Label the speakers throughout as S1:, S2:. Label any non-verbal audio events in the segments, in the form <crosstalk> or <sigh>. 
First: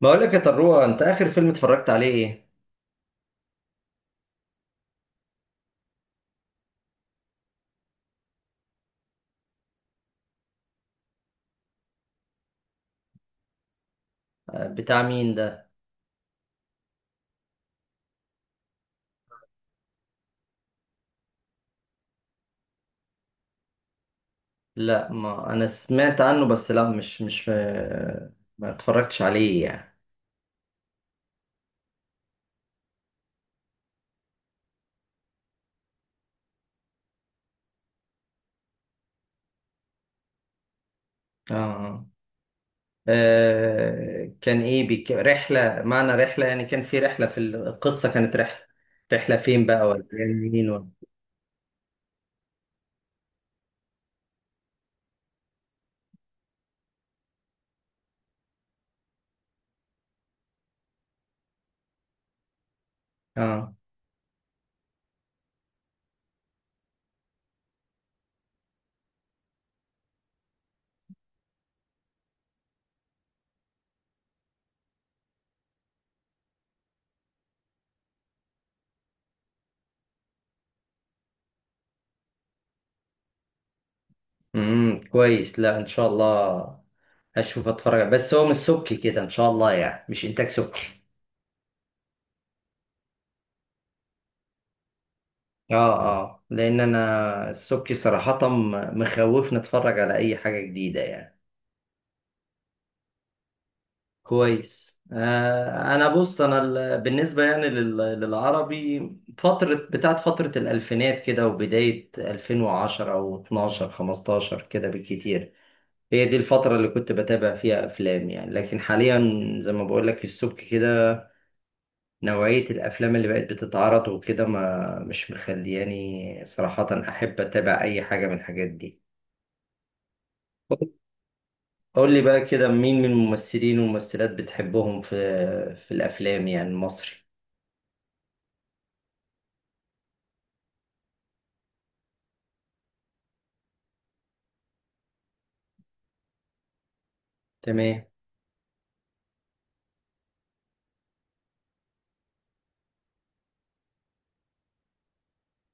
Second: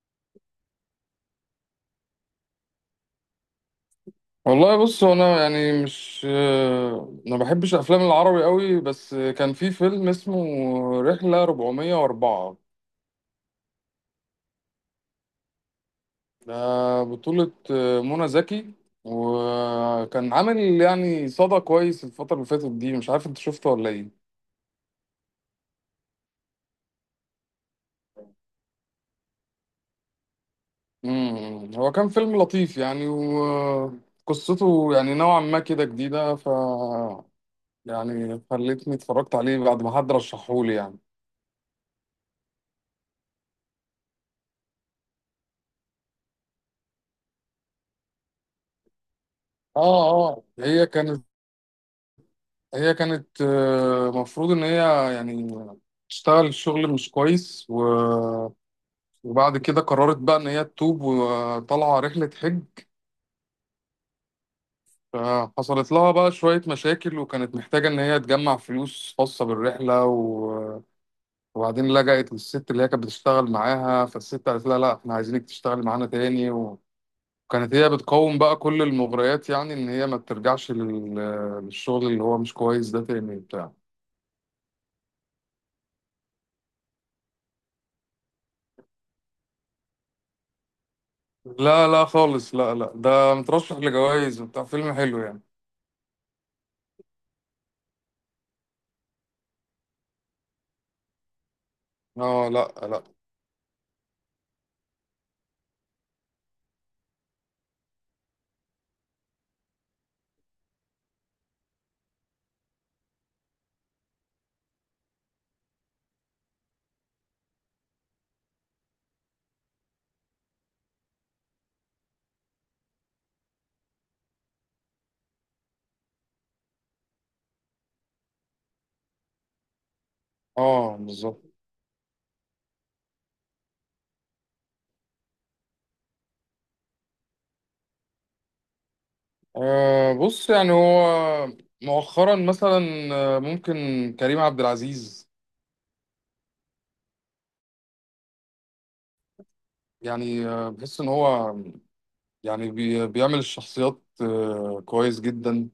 S1: بقول لك يا طروه، انت اخر فيلم اتفرجت عليه ايه؟
S2: والله بص هو انا يعني مش ما بحبش افلام العربي قوي، بس كان في فيلم اسمه رحلة 404.
S1: آه، بتاع مين ده؟
S2: ده بطولة منى زكي، وكان عامل يعني صدى كويس الفترة اللي فاتت دي. مش عارف انت شفته ولا ايه؟
S1: لا، ما انا سمعت عنه، بس لا مش ما اتفرجتش عليه يعني.
S2: هو كان فيلم لطيف يعني، وقصته يعني نوعا ما كده جديدة، ف يعني خلتني اتفرجت عليه بعد ما حد رشحهولي يعني.
S1: اه كان ايه رحله، معنى رحله يعني كان في رحله، في القصه كانت رحله؟ رحله فين بقى، ولا
S2: اه
S1: يعني
S2: اه
S1: مين
S2: هي
S1: ولا؟
S2: كانت، هي كانت مفروض ان هي يعني تشتغل شغل مش كويس، وبعد كده قررت بقى ان هي تتوب وطالعه رحله حج.
S1: اه
S2: فحصلت لها بقى شويه مشاكل، وكانت محتاجه ان هي تجمع فلوس خاصه بالرحله، وبعدين لجأت للست اللي هي كانت بتشتغل معاها. فالست قالت لها لا احنا عايزينك تشتغلي معانا تاني، وكانت هي بتقاوم بقى كل المغريات يعني، ان هي ما ترجعش للشغل اللي هو مش كويس ده تاني بتاع.
S1: كويس، لا ان شاء الله هشوف اتفرج. بس هو مش سبكي كده ان شاء الله، يعني مش انتاج سبكي؟
S2: لا لا خالص، لا لا، ده مترشح لجوائز وبتاع، فيلم حلو يعني.
S1: اه اه، لان انا السبكي صراحة مخوفني اتفرج على اي حاجة جديدة يعني.
S2: اه لا لا.
S1: كويس آه. انا بص، انا بالنسبة يعني للعربي، فترة بتاعت فترة الالفينات كده وبداية 2010 او 12 15 كده بالكتير، هي دي الفترة اللي كنت بتابع فيها افلام يعني. لكن حاليا زي ما بقول لك السبكي كده، نوعية الافلام اللي بقت بتتعرض وكده، ما مش مخلياني صراحة احب اتابع اي حاجة من الحاجات دي.
S2: اه بالظبط.
S1: قول لي بقى كده، مين من الممثلين والممثلات بتحبهم في في الافلام يعني المصري؟
S2: آه بص يعني هو مؤخرا مثلا ممكن كريم عبد العزيز
S1: تمام.
S2: يعني. بحس ان هو يعني بيعمل الشخصيات آه كويس جدا،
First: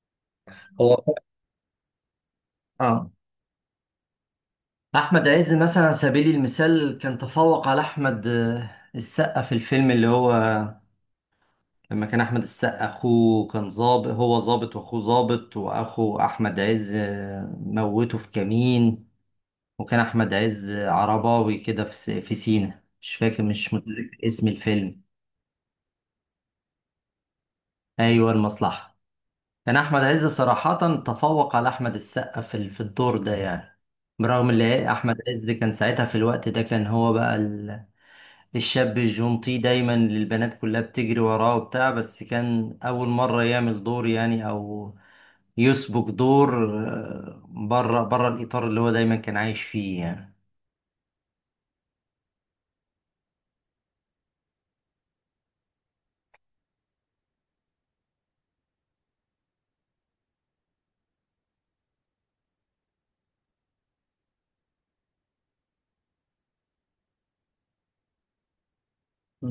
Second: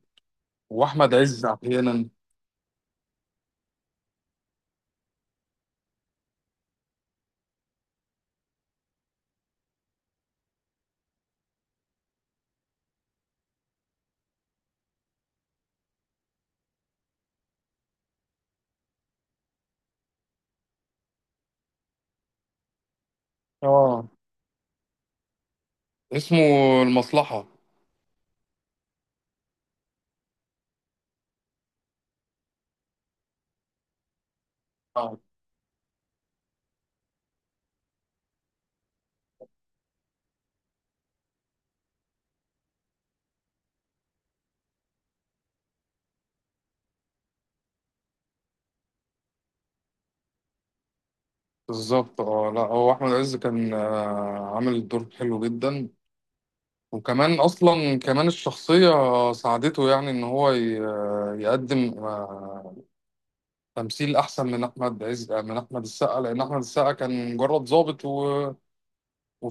S2: واحمد
S1: هو
S2: عز احيانا.
S1: اه، احمد عز مثلا على سبيل المثال كان تفوق على احمد السقا في الفيلم اللي هو لما كان احمد السقا اخوه، كان ظابط، هو ظابط واخوه ظابط، واخو احمد عز موته في كمين، وكان احمد عز عرباوي كده في في سينا. مش فاكر، مش
S2: اه،
S1: متذكر اسم الفيلم.
S2: اسمه المصلحة.
S1: ايوه، المصلحة. يعني احمد عز صراحة تفوق على احمد السقا في في الدور ده يعني، برغم ان احمد
S2: اه
S1: عز كان ساعتها في الوقت ده، كان هو بقى الشاب الجونتي دايما اللي البنات كلها بتجري وراه وبتاع، بس كان اول مرة يعمل دور يعني، او يسبق دور بره بره الاطار اللي هو دايما كان عايش فيه يعني.
S2: بالظبط. اه لا هو احمد عز كان آه عامل الدور حلو جدا، وكمان اصلا كمان الشخصيه ساعدته يعني ان هو يقدم تمثيل احسن من احمد عز، من احمد السقا، لان احمد السقا كان مجرد ضابط و...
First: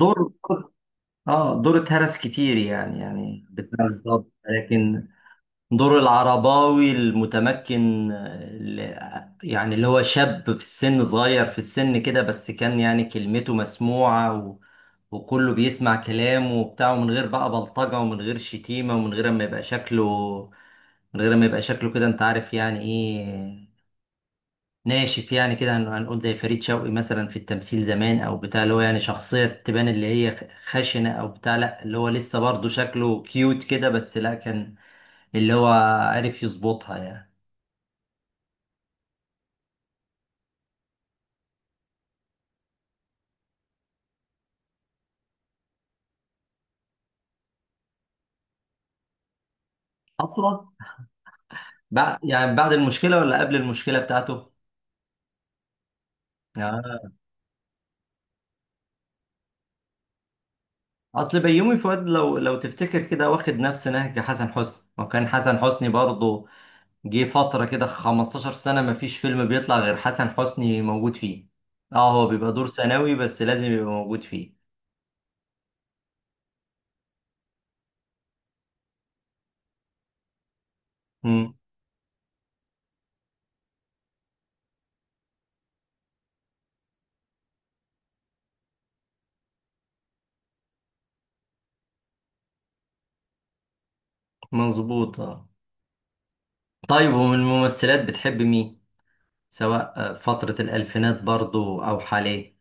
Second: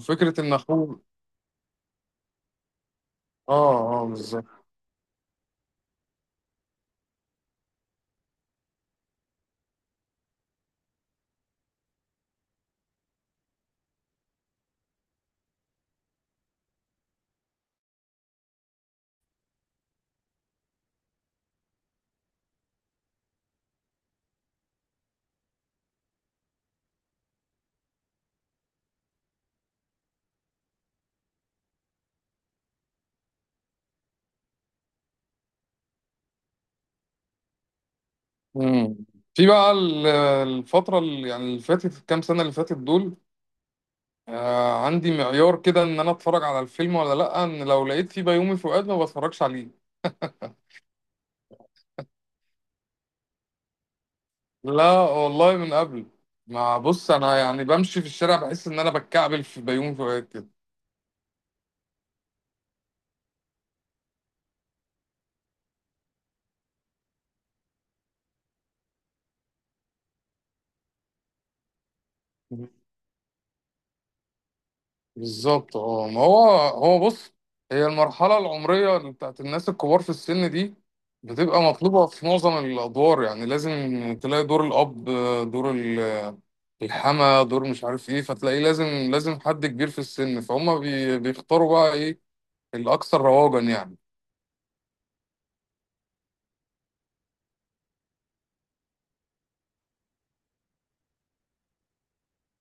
S1: دور
S2: ان اخوه.
S1: اه دور اتهرس كتير يعني، يعني
S2: اه اه
S1: بالظبط،
S2: بالظبط.
S1: لكن دور العرباوي المتمكن اللي يعني اللي هو شاب في السن، صغير في السن كده، بس كان يعني كلمته مسموعة، و... وكله بيسمع كلامه وبتاع، ومن غير بقى بلطجة ومن غير شتيمة، ومن غير ما يبقى شكله من غير ما يبقى شكله كده انت عارف يعني ايه، ناشف يعني كده، هنقول زي فريد شوقي مثلا في التمثيل زمان او بتاع، اللي هو يعني شخصية تبان اللي هي خشنة او بتاع. لا، اللي هو لسه برضه شكله كيوت كده، بس لا، كان اللي هو عرف يظبطها يعني.
S2: مم. في بقى الفتره اللي يعني اللي فاتت، الكام سنه اللي فاتت دول، آه عندي معيار كده ان انا اتفرج على الفيلم ولا لا، ان لو لقيت فيه بيومي فؤاد ما بتفرجش عليه.
S1: اصلا بعد يعني بعد المشكله ولا قبل المشكله بتاعته؟
S2: لا والله من قبل. ما بص
S1: آه.
S2: انا يعني بمشي في الشارع بحس ان انا بتكعبل في بيومي فؤاد كده.
S1: اصل بيومي فؤاد، لو تفتكر كده، واخد نفس نهج حسن حسني، وكان حسن حسني برضه جه فتره كده 15 سنه ما فيش فيلم بيطلع غير حسن حسني موجود فيه. اه، هو بيبقى دور ثانوي بس لازم يبقى موجود فيه.
S2: بالظبط اه، ما هو هو بص، هي المرحلة العمرية اللي بتاعت الناس الكبار في السن دي
S1: مم.
S2: بتبقى مطلوبة في معظم الأدوار، يعني لازم تلاقي دور الأب، دور الحما، دور مش عارف إيه، فتلاقيه لازم، لازم حد كبير في السن، فهم بيختاروا بقى إيه الأكثر رواجا يعني.
S1: مظبوط اه. طيب، ومن الممثلات بتحب مين، سواء فتره الالفينات برضه او حاليا؟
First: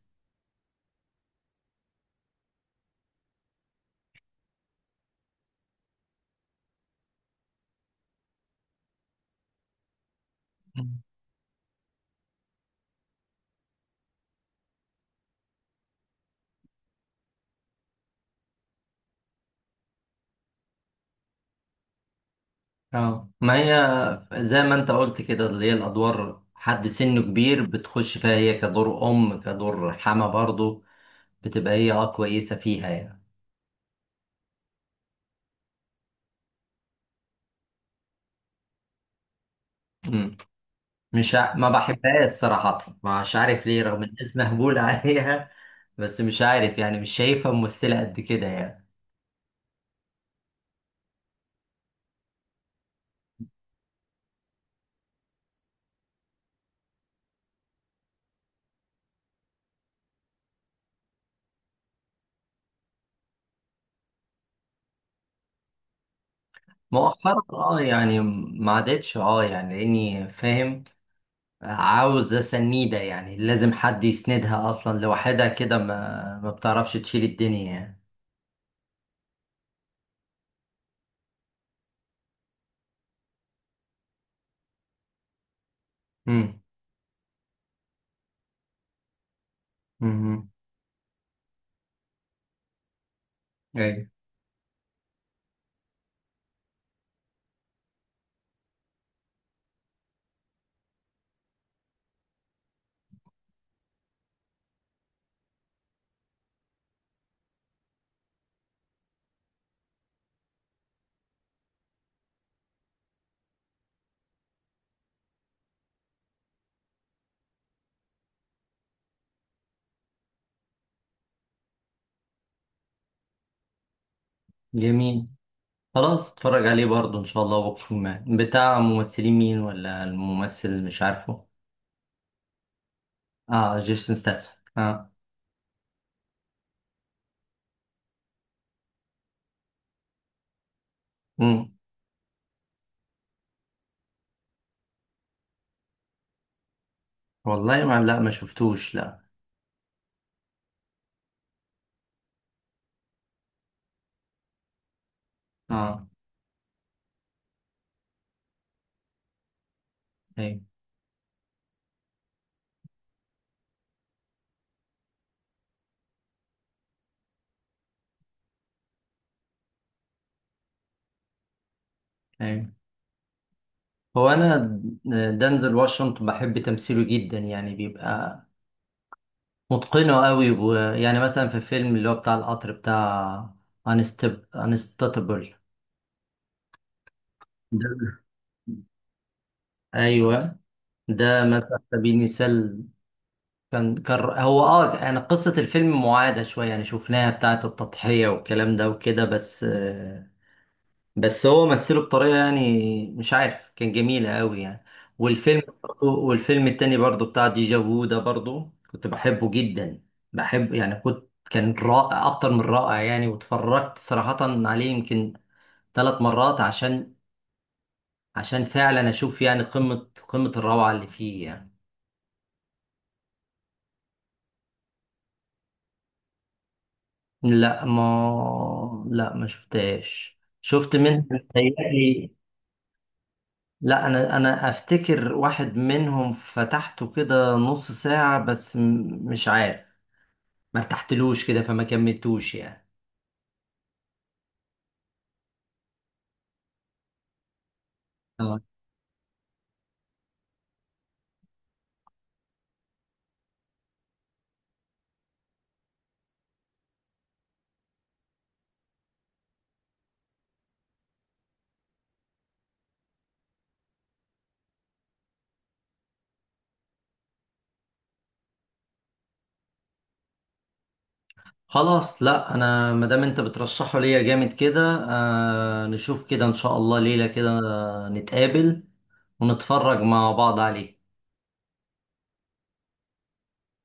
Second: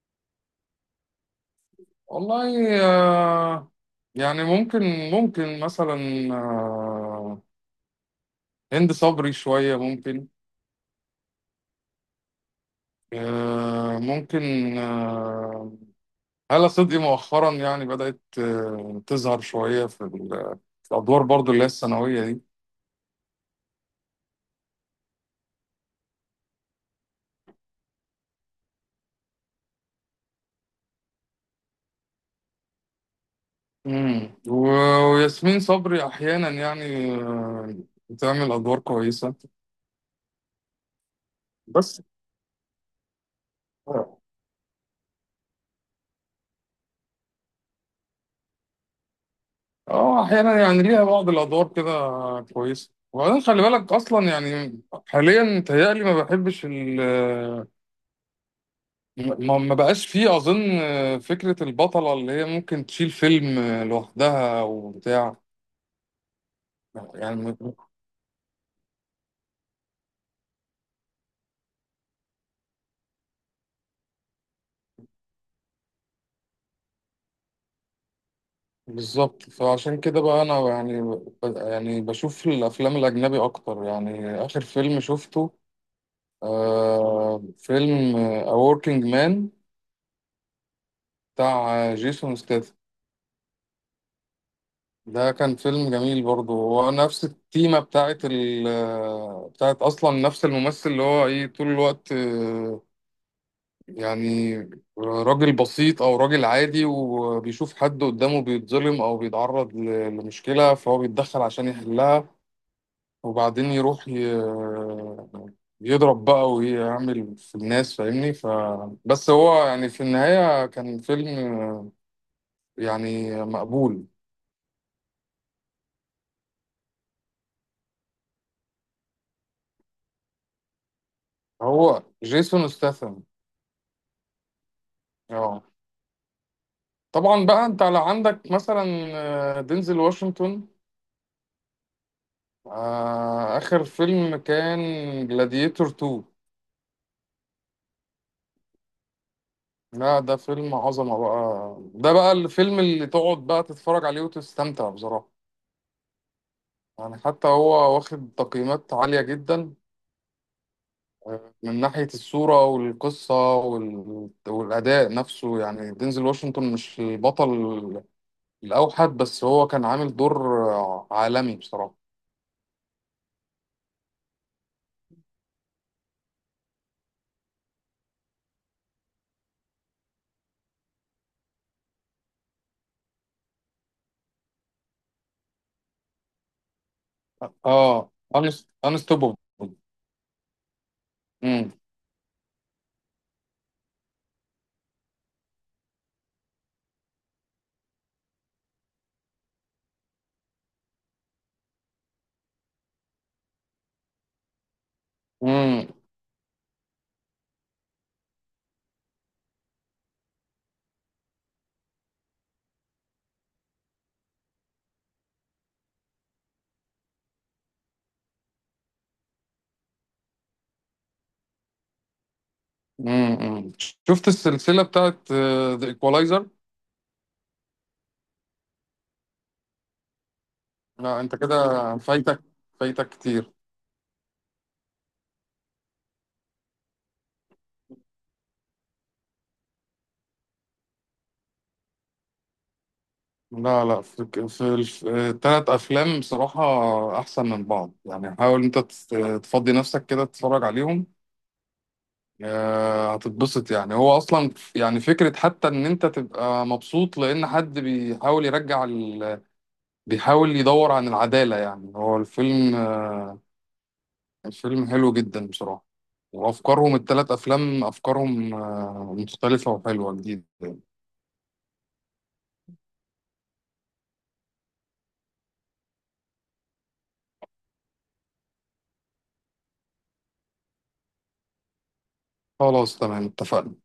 S2: والله يعني ممكن مثلا، آه، هند صبري شوية ممكن، ممكن هالة صدقي مؤخرا يعني بدأت تظهر شوية في في الأدوار برضو اللي هي الثانوية دي.
S1: اه، ما هي زي ما انت قلت كده، اللي هي الادوار حد سنه كبير بتخش فيها، هي كدور ام كدور حما، برضو بتبقى هي اه كويسه فيها يعني.
S2: مم. و- وياسمين صبري أحيانا يعني بتعمل أدوار كويسة،
S1: مم. مش ع... ما
S2: بس
S1: بحبهاش صراحه، مش عارف ليه، رغم
S2: اه.
S1: الناس مهبول <laughs> عليها. بس مش عارف يعني، مش شايفها ممثله قد كده يعني.
S2: أحيانا يعني ليها بعض الأدوار كده كويسة، وبعدين خلي بالك أصلا يعني حاليا متهيألي ما بحبش ال ما بقاش فيه أظن فكرة البطلة اللي هي ممكن تشيل فيلم لوحدها وبتاع
S1: مؤخرا
S2: يعني.
S1: اه يعني، ما عادتش اه يعني، لاني فاهم عاوز سنيده يعني، لازم حد يسندها، اصلا لوحدها كده ما بتعرفش تشيل الدنيا يعني.
S2: بالظبط، فعشان كده بقى انا يعني، يعني بشوف الافلام الاجنبي اكتر يعني. اخر فيلم شفته
S1: مم.
S2: آه فيلم A Working Man،
S1: امم.
S2: بتاع جيسون ستاثام.
S1: ايوه.
S2: ده كان فيلم جميل برضه، هو نفس التيمة بتاعت بتاعت اصلا، نفس الممثل اللي هو ايه طول الوقت يعني راجل بسيط او راجل عادي، وبيشوف حد قدامه بيتظلم او بيتعرض لمشكلة، فهو بيتدخل عشان يحلها، وبعدين يروح ي... يضرب بقى ويعمل في الناس فاهمني. ف بس هو يعني في النهاية كان فيلم يعني مقبول.
S1: جميل، خلاص اتفرج عليه برضه ان شاء الله بكره. ما بتاع ممثلين مين ولا الممثل اللي مش عارفه؟
S2: هو جيسون ستاثام.
S1: اه، جيسون ستاثام، اه.
S2: اه طبعا بقى انت على عندك مثلا دينزل واشنطن.
S1: امم.
S2: آخر فيلم كان جلاديتور 2.
S1: والله ما لا، ما شفتوش لا.
S2: لا ده فيلم عظمة بقى، ده بقى الفيلم اللي تقعد بقى تتفرج عليه وتستمتع بصراحة.
S1: اه.
S2: يعني حتى هو واخد تقييمات عالية جدا
S1: ايوه
S2: من ناحية الصورة والقصة وال... والأداء نفسه. يعني دينزل واشنطن مش البطل الأوحد، بس هو كان عامل دور عالمي بصراحة.
S1: ايوه. انا دنزل واشنطن بحب تمثيله جدا، يعني بيبقى متقنه قوي. ويعني مثلا في فيلم اللي هو بتاع القطر بتاع، انستاتبل ده.
S2: اه انستوببل.
S1: ايوه، ده مثلا
S2: امم
S1: على سبيل المثال. كان هو اه، انا قصة الفيلم معادة شوية يعني، شفناها بتاعة التضحية والكلام ده وكده، بس بس هو مثله بطريقة يعني مش عارف، كان جميلة قوي يعني. والفيلم
S2: امم
S1: والفيلم التاني برضو بتاع ديجا فو ده، برضو كنت بحبه جدا، بحب يعني. كان رائع اكتر من رائع يعني. واتفرجت صراحة عليه يمكن ثلاث مرات، عشان فعلا اشوف يعني قمة قمة الروعة اللي فيه يعني.
S2: امم. شفت السلسلة بتاعت ذا ايكوالايزر؟
S1: لا، ما شفتهاش، شفت
S2: لا
S1: منها
S2: انت كده
S1: متهيألي.
S2: فايتك، فايتك كتير.
S1: لا، انا افتكر واحد منهم فتحته كده نص ساعة بس، مش عارف، ما ارتحتلوش كده فما كملتوش يعني.
S2: لا لا، في الثلاث افلام بصراحة احسن من بعض يعني.
S1: آه.
S2: حاول انت تفضي نفسك كده تتفرج عليهم، هتتبسط يعني. هو اصلا يعني فكره حتى ان انت تبقى مبسوط، لان حد بيحاول يرجع ال... بيحاول يدور عن العداله، يعني هو الفيلم الفيلم حلو جدا بصراحه. وافكارهم الثلاث افلام، افكارهم مختلفه وحلوه جديده.
S1: خلاص، لا انا ما دام انت بترشحه ليا جامد كده، آه نشوف كده ان شاء الله ليلة كده نتقابل ونتفرج مع بعض عليه.
S2: خلاص تمام اتفقنا.